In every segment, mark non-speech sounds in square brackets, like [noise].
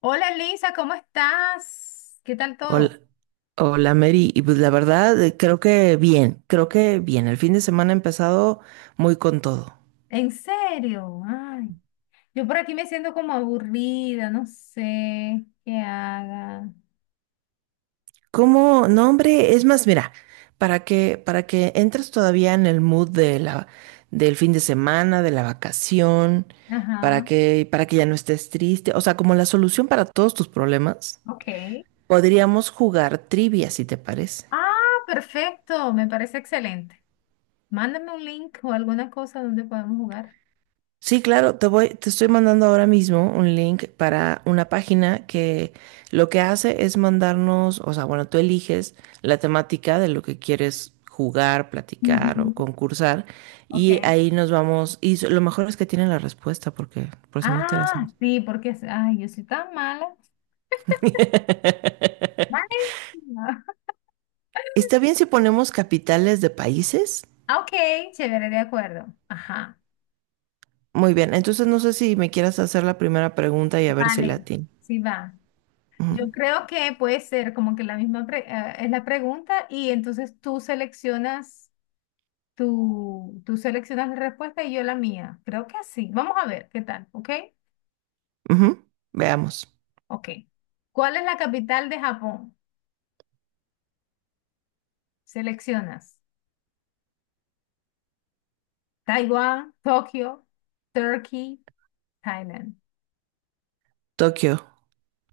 Hola Lisa, ¿cómo estás? ¿Qué tal todo? Hola, hola Mary, y pues la verdad creo que bien, el fin de semana ha empezado muy con todo. ¿En serio? Ay, yo por aquí me siento como aburrida, no sé qué haga. ¿Cómo? No, hombre, es más, mira, para que entres todavía en el mood de la, del fin de semana, de la vacación, para Ajá, que, para que ya no estés triste, o sea, como la solución para todos tus problemas, ok. podríamos jugar trivia, si te parece. Ah, perfecto, me parece excelente. Mándame un link o alguna cosa donde podamos jugar. Sí, claro, te voy, te estoy mandando ahora mismo un link para una página que lo que hace es mandarnos, o sea, bueno, tú eliges la temática de lo que quieres jugar, platicar o Ujú, concursar, ok. y ahí nos vamos, y lo mejor es que tienen la respuesta porque por si no te la Ah, sabes. sí, porque, ay, yo soy tan mala. Vale. [laughs] [laughs] ¿Está bien si ponemos capitales de países? Ah, ok, chévere, de acuerdo. Ajá, Muy bien, entonces no sé si me quieras hacer la primera pregunta y a ver si la vale. atino. Sí va. Ujú, Yo creo que puede ser como que la misma es la pregunta y entonces tú seleccionas tú seleccionas la respuesta y yo la mía. Creo que así. Vamos a ver qué tal, ¿ok? ujú, veamos. Ok. ¿Cuál es la capital de Japón? Seleccionas Taiwán, Tokio, Turkey, Thailand. Tokio.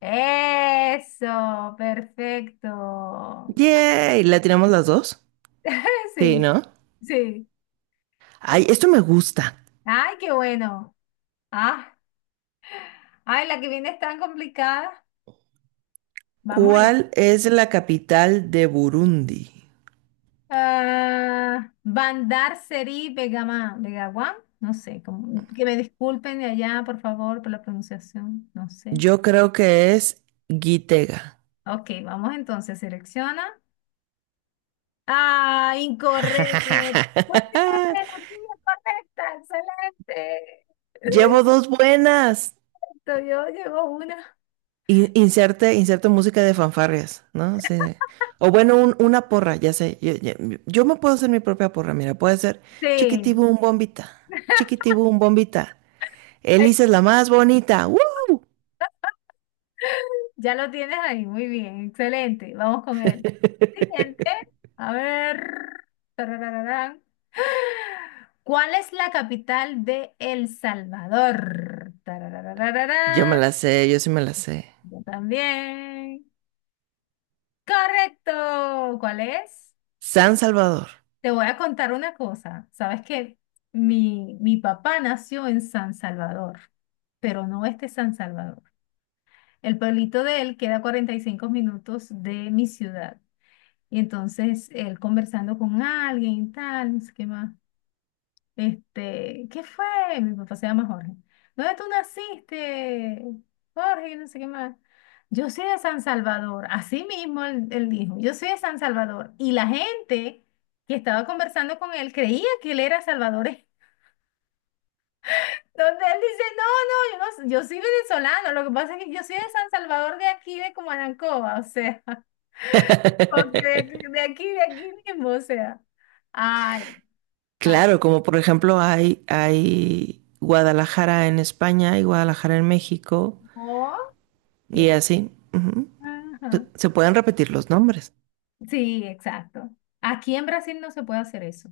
Eso, perfecto. Yay, ¿la tiramos las dos? [laughs] Sí, Sí, ¿no? sí. Ay, esto me gusta. Ay, qué bueno. Ah, ay, la que viene es tan complicada. Vamos allá. ¿Cuál es la capital de Burundi? Ah, Bandar Seri Begaman, Begawan, no sé, que me disculpen de allá, por favor, por la pronunciación, no sé. Yo creo que es Gitega. Ok, vamos entonces, selecciona. Ah, incorrecto. [laughs] Muy bien, [laughs] la tuya correcta, excelente. Llevo [laughs] dos buenas. Todavía llegó una. Inserte, inserte música de fanfarrias, ¿no? Sí. O bueno, una porra, ya sé. Yo me puedo hacer mi propia porra, mira, puede ser Sí. chiquitibum bombita, [laughs] chiquitibum bombita. Elisa es la más bonita. ¡Woo! Ya lo tienes ahí, muy bien, excelente. Vamos con el [laughs] siguiente. A ver. Tararararán. ¿Cuál es la capital de El Salvador? Yo me Tarararararán. la sé, yo sí me la sé. Yo también. Correcto. ¿Cuál es? San Salvador. Te voy a contar una cosa. Sabes que mi papá nació en San Salvador, pero no este San Salvador. El pueblito de él queda a 45 minutos de mi ciudad. Y entonces él conversando con alguien y tal, no sé qué más. ¿Qué fue? Mi papá se llama Jorge. ¿Dónde tú naciste? Jorge, no sé qué más. Yo soy de San Salvador. Así mismo él dijo, yo soy de San Salvador. Y la gente que estaba conversando con él creía que él era salvadoreño. [laughs] Donde él dice, no, no, yo, no, yo soy venezolano. Lo que pasa es que yo soy de San Salvador de aquí, de Comanancoa, o sea, [laughs] porque de, [laughs] aquí, de aquí, de aquí mismo, o sea. Ay, ah, Claro, como por ejemplo hay Guadalajara en España y Guadalajara en México oh, qué- y así. Ujú. ¿tal? Ajá. Se pueden repetir los nombres. Sí, exacto. Aquí en Brasil no se puede hacer eso.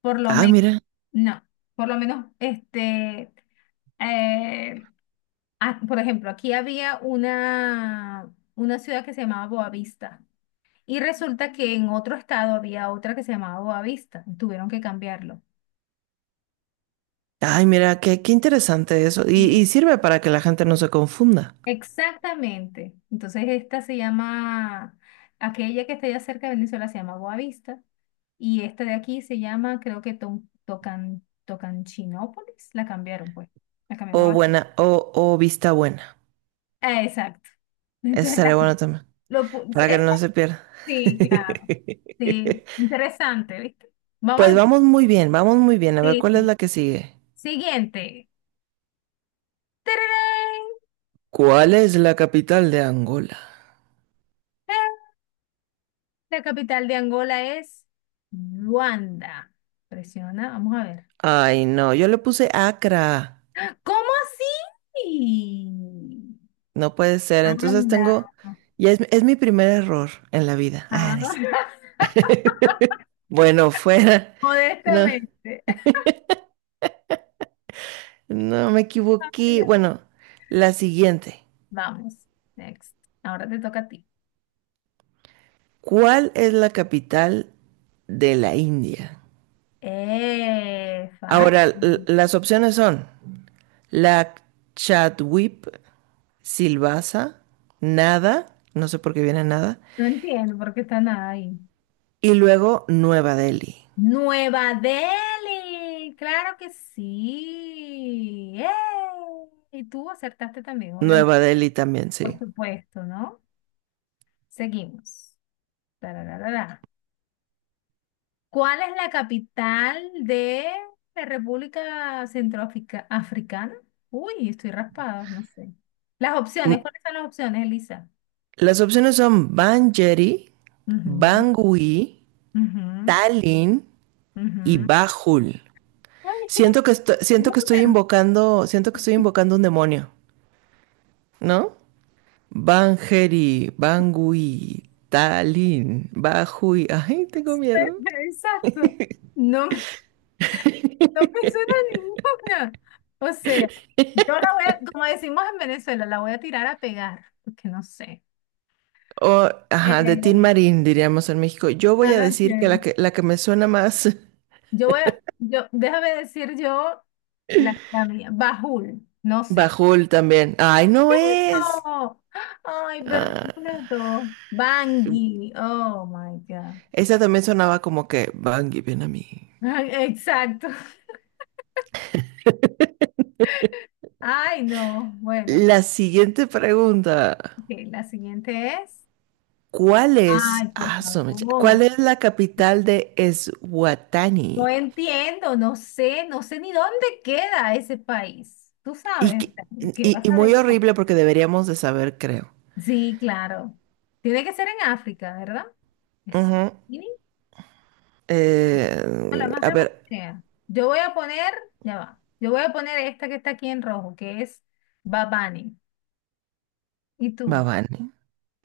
Por lo Ah, menos, mira. no. Por lo menos, eh, por ejemplo, aquí había una ciudad que se llamaba Boavista. Y resulta que en otro estado había otra que se llamaba Boavista. Tuvieron que cambiarlo. Ay, mira, qué interesante eso. Y sirve para que la gente no se confunda. Exactamente. Entonces esta se llama, aquella que está allá cerca de Venezuela se llama Boavista y esta de aquí se llama, creo que Tocanchinópolis, la cambiaron pues, la O cambiaron a... buena, o vista buena. Ah, exacto. [laughs] Eso Entonces, estaría bueno también. Para que esta no se pierda. sí, claro. Sí, [laughs] interesante, ¿viste? Vamos Pues a... vamos muy bien, vamos muy bien. A ver Sí, cuál es sí. la que sigue. Siguiente. ¡Tararán! ¿Cuál es la capital de Angola? ¡Ah! La capital de Angola es Luanda. Presiona, vamos a ver. Ay, no, yo le puse Acra. ¿Cómo así? No puede ser. Entonces Anda. tengo. Ya es mi primer error en la vida. Ah, Ah, no es- [laughs] [laughs] Bueno, fuera. No, modestamente. no me Ay, equivoqué. ya. Bueno, la siguiente. Vamos, next. Ahora te toca a ti. ¿Cuál es la capital de la India? Ahora, Fácil. las opciones son la Chadwip, Silvassa, Nada, no sé por qué viene Nada, No entiendo por qué están ahí. y luego Nueva Delhi. Nueva Delhi, claro que sí. ¡Eh! Y tú acertaste también, obviamente, Nueva Delhi también, por sí. supuesto, ¿no? Seguimos. Tarararara. ¿Cuál es la capital de la República Centroafricana? Uy, estoy raspada, no sé. Las Mm, opciones, ¿cuáles son las opciones, Elisa? Las opciones son Banjeri, Ujú, Bangui, ujú, Tallinn y ujú. Bajul. Ay, es que no me Siento que estoy ninguna. invocando, siento que estoy invocando un demonio, ¿no? Banjeri, Bangui, Tallinn, Bajul. Ay, tengo [laughs] miedo. Exacto. No me, no me suena ninguna. O sea, yo la voy a, como decimos en Venezuela, la voy a tirar a pegar, porque no sé. O, Eh, ajá, de Tin Marín, diríamos en México. Yo voy a decir que la ok. que, la que me suena más. [laughs] Yo voy a, yo, déjame decir yo la mía. Bajul, no sé. Bajul también. Ay, no es. ¡Eso! ¡Ay, perdí Ah. completo! Bangui, oh my God. Esa también sonaba como que Bungie, ven a mí. Ay, exacto. [laughs] Ay, no. Bueno, La siguiente pregunta. ok, la siguiente es. ¿Cuál es, Ay, por ah, cuál favor. es la capital de No Eswatini? entiendo, no sé, no sé ni dónde queda ese país. Tú Y, sabes, que- ¿qué vas y a muy ver yo? horrible porque deberíamos de saber, creo. Sí, claro. Tiene que ser en África, ¿verdad? Es- Ujú. a la más A remota ver, que sea. Yo voy a poner esta que está aquí en rojo, que es Bad Bunny. ¿Y tú? Babane.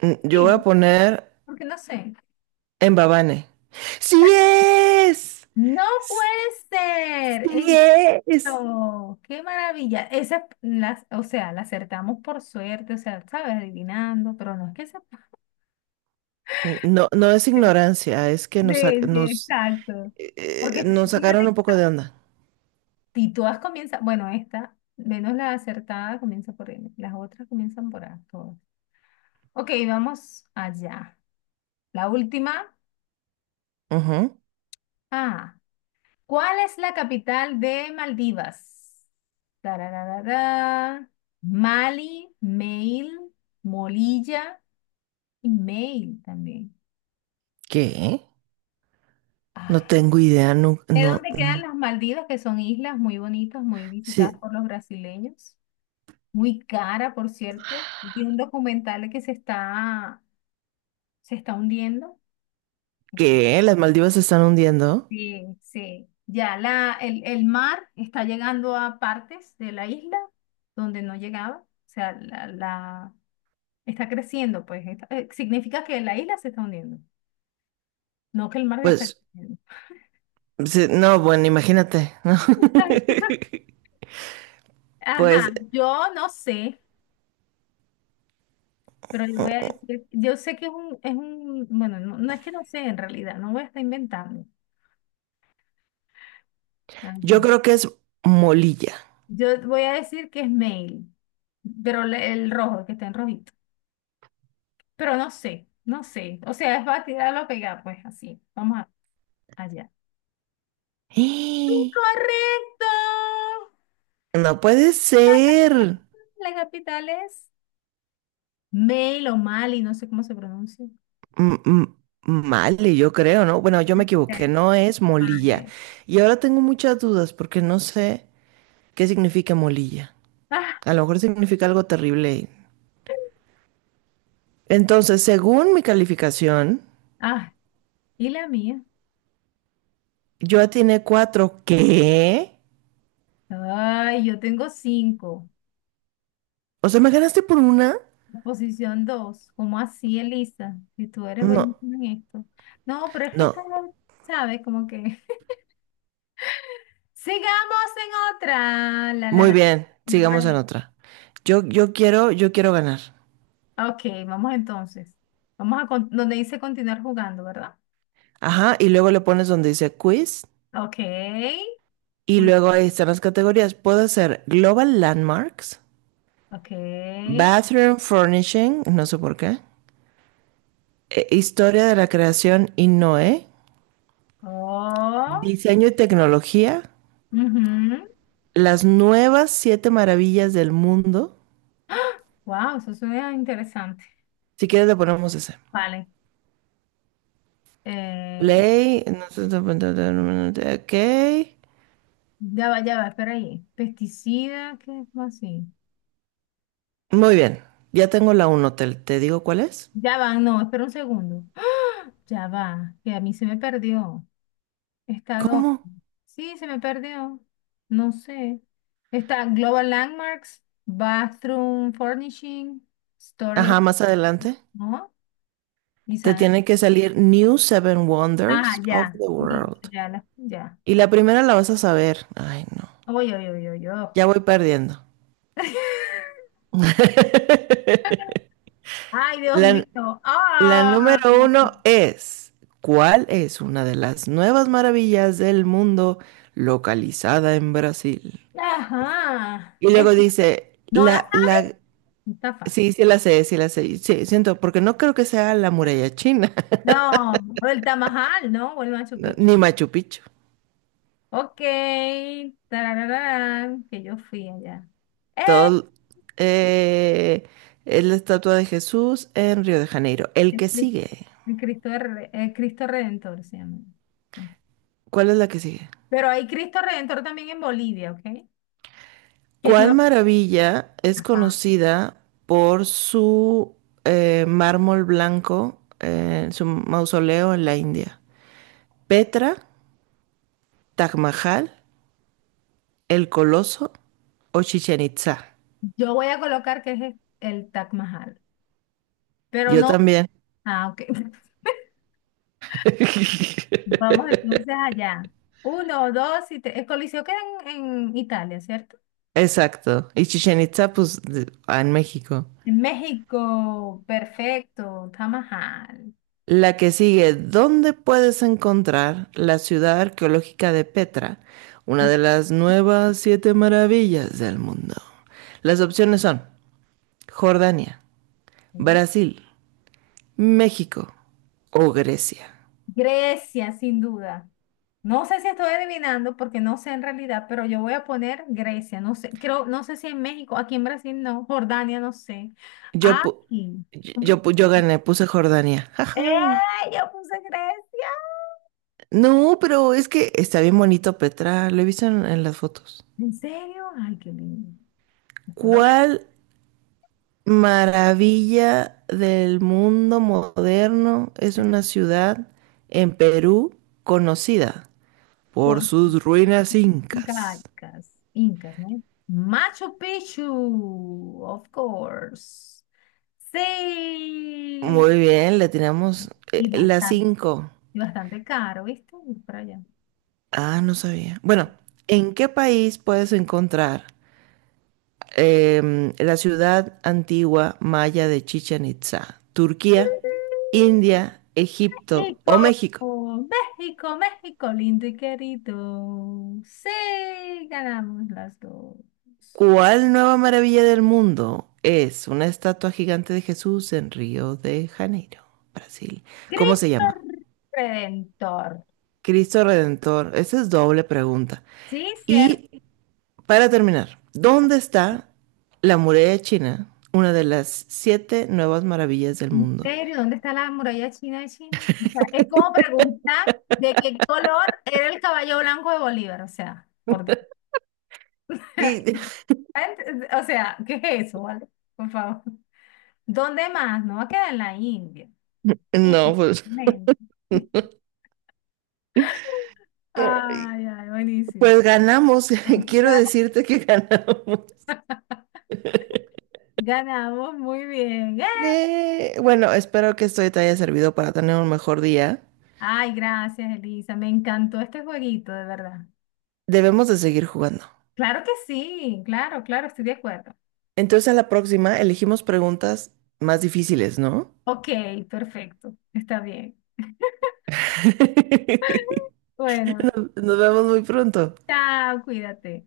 Yo voy a Sí, poner porque no sé. en Babane. ¡Sí es! No ¡Sí puede ser es! esto. Qué maravilla. O sea, la acertamos por suerte, o sea, sabes, adivinando, pero no es que se No, no es puede. ignorancia, es que nos, Sí, sí, exacto. Porque nos sacaron fíjate, un poco de onda. si todas comienzan, bueno, esta, menos la acertada comienza por N, las otras comienzan por A, todas. Ok, vamos allá. La última. Ujú. Ah, ¿cuál es la capital de Maldivas? Tarararara. Mali, Mail, Molilla y Mail también. ¿Qué? No Ah, tengo idea, no, ¿de no, dónde quedan no. las Maldivas, que son islas muy bonitas, muy visitadas Sí, por los brasileños? Muy cara, por cierto. Vi un documental que se está hundiendo. No sé. ¿qué? ¿Las Maldivas se están hundiendo? Sí, sí. Ya el mar está llegando a partes de la isla donde no llegaba. O sea, está creciendo, pues. Significa que la isla se está hundiendo, no que el mar está Pues, creciendo. sí, no, bueno, imagínate, ¿no? [laughs] [laughs] Ajá, Pues yo no sé, pero yo voy a decir, yo sé que es un, bueno, no, no es que no sé en realidad, no voy a estar inventando. Ah, yo creo que es Molilla. yo voy a decir que es mail, pero el rojo, el que está en rojito. Pero no sé, no sé. O sea, es para tirarlo a pegar, pues así. Vamos allá. [gasps] ¡Eh! ¡Incorrecto! No puede ser. La capital es Mail o Mali, no sé cómo se pronuncia. M- m- Male, yo creo, ¿no? Bueno, yo me equivoqué, no es Molilla. Vale. Y ahora tengo muchas dudas porque no sé qué significa Molilla. Ah, A lo mejor significa algo terrible. Entonces, según mi calificación, ah, y la mía. yo atiné 4. ¿Qué? Ay, yo tengo cinco. O sea, ¿me ganaste por una? La posición dos. ¿Cómo así, Elisa? Si tú eres No, buenísima en esto. No, pero es que no. esta, ¿sabes? Como que. [laughs] Sigamos en otra. La, la, Muy la. bien, sigamos en Bueno. otra. Yo quiero ganar. Ok, vamos entonces. Vamos a donde dice continuar jugando, ¿verdad? Ajá, y luego le pones donde dice quiz, Ok. y Uy, luego ahí están las categorías. Puedo hacer Global Landmarks, ok. Bathroom Furnishing, no sé por qué, Historia de la Creación y Noé, Oh. Diseño y Tecnología, las nuevas 7 maravillas del mundo. Wow, eso suena interesante. Si quieres le ponemos ese. Vale. Eh, Play, no sé, no, no, no, no, no, no, ok. ya va, espera ahí. Pesticida, ¿qué es así? Muy bien, ya tengo la 1. ¿Te, te digo cuál es? Ya va, no, espera un segundo. ¡Ah! Ya va, que a mí se me perdió. Estado. ¿Cómo? Sí, se me perdió. No sé. Está Global Landmarks, Bathroom Furnishing, Story of... Ajá, más adelante. ¿No? Y Te tiene que salir New Seven ah, Wonders of ya. the Listo, World. ya, ya. Y la Pero... primera la vas a saber. Ay, no, Oy, oy, oy, oy, oy. ya voy perdiendo. [laughs] Ay, Dios La, mío. la Ah. número 1 es, ¿cuál es una de las nuevas maravillas del mundo localizada en Brasil? Ajá. Y luego dice, No la la, la, está fácil. sí, sí la sé, sí la sé. Sí, siento, porque no creo que sea la muralla china. [laughs] No, o el Tamajal, ¿no? O el Machu No, Picchu. ni Machu Picchu. Ok. Tarararán, que yo fui allá. ¡Eh! Todo eh, es la estatua de Jesús en Río de Janeiro. El El que Cri- sigue, el Cristo, el Cristo Redentor se llama. ¿cuál es la que sigue? Pero hay Cristo Redentor también en Bolivia, ¿ok? Que es ¿Cuál no. maravilla es Ajá. conocida por su mármol blanco en su mausoleo en la India? ¿Petra, Taj Mahal, El Coloso o Chichen Itzá? Yo voy a colocar que es el Taj Mahal. Pero Yo no. también. Ah, ok. [laughs] [laughs] Vamos entonces allá. Uno, dos y tres. El Coliseo queda en, en, Italia, ¿cierto? Exacto. Y Chichen Itza, pues, de- ah, en México. En México, perfecto. Taj Mahal. La que sigue, ¿dónde puedes encontrar la ciudad arqueológica de Petra, una de las nuevas 7 maravillas del mundo? Las opciones son Jordania, Ok. Brasil, México o Grecia. Grecia, sin duda. No sé si estoy adivinando porque no sé en realidad, pero yo voy a poner Grecia, no sé, creo, no sé si en México, aquí en Brasil no, Jordania, no sé. Ay, Yo, pu- complicado. yo gané, puse Jordania. ¡Eh! Ajay. Yo puse Grecia. No, pero es que está bien bonito Petra, lo he visto en las fotos. ¿En serio? Ay, qué lindo. Después lo veré ¿Cuál maravilla del mundo moderno es una ciudad en Perú conocida por por sus ruinas incas? Incas, Incas, ¿no? Machu Picchu, of course. Sí. Muy bien, le tiramos Y las bastante, 5. y bastante caro, ¿viste? Ir para allá. Ah, no sabía. Bueno, ¿en qué país puedes encontrar la ciudad antigua maya de Chichén Itzá? ¿Turquía, India, Egipto o México, México? México, México, lindo y querido. Sí, ganamos las dos. ¿Cuál nueva maravilla del mundo es una estatua gigante de Jesús en Río de Janeiro, Brasil? ¿Cómo se Cristo llama? Redentor. Cristo Redentor. Esa es doble pregunta. Sí, cierto. Y para terminar, ¿dónde está la muralla china? Una de las 7 nuevas maravillas del ¿En mundo. serio? ¿Dónde está la muralla china de China? O sea, es como preguntar de qué color era el caballo blanco de Bolívar. O sea, por Dios. [laughs] Y- [laughs] O sea, ¿qué es eso, vale? Por favor. ¿Dónde más? No va a quedar en la India. Sí. No, pues, Men. ay, Ay, ay, buenísimo. pues ganamos. [laughs] Quiero decirte que ganamos. Ganamos, muy bien. ¡Eh! Bueno, espero que esto te haya servido para tener un mejor día. Ay, gracias, Elisa. Me encantó este jueguito, de verdad. Debemos de seguir jugando. Claro que sí, claro, claro, estoy de acuerdo. Entonces a la próxima elegimos preguntas más difíciles, ¿no? Ok, perfecto. Está bien. [laughs] Bueno, Nos vemos muy pronto. chao, cuídate.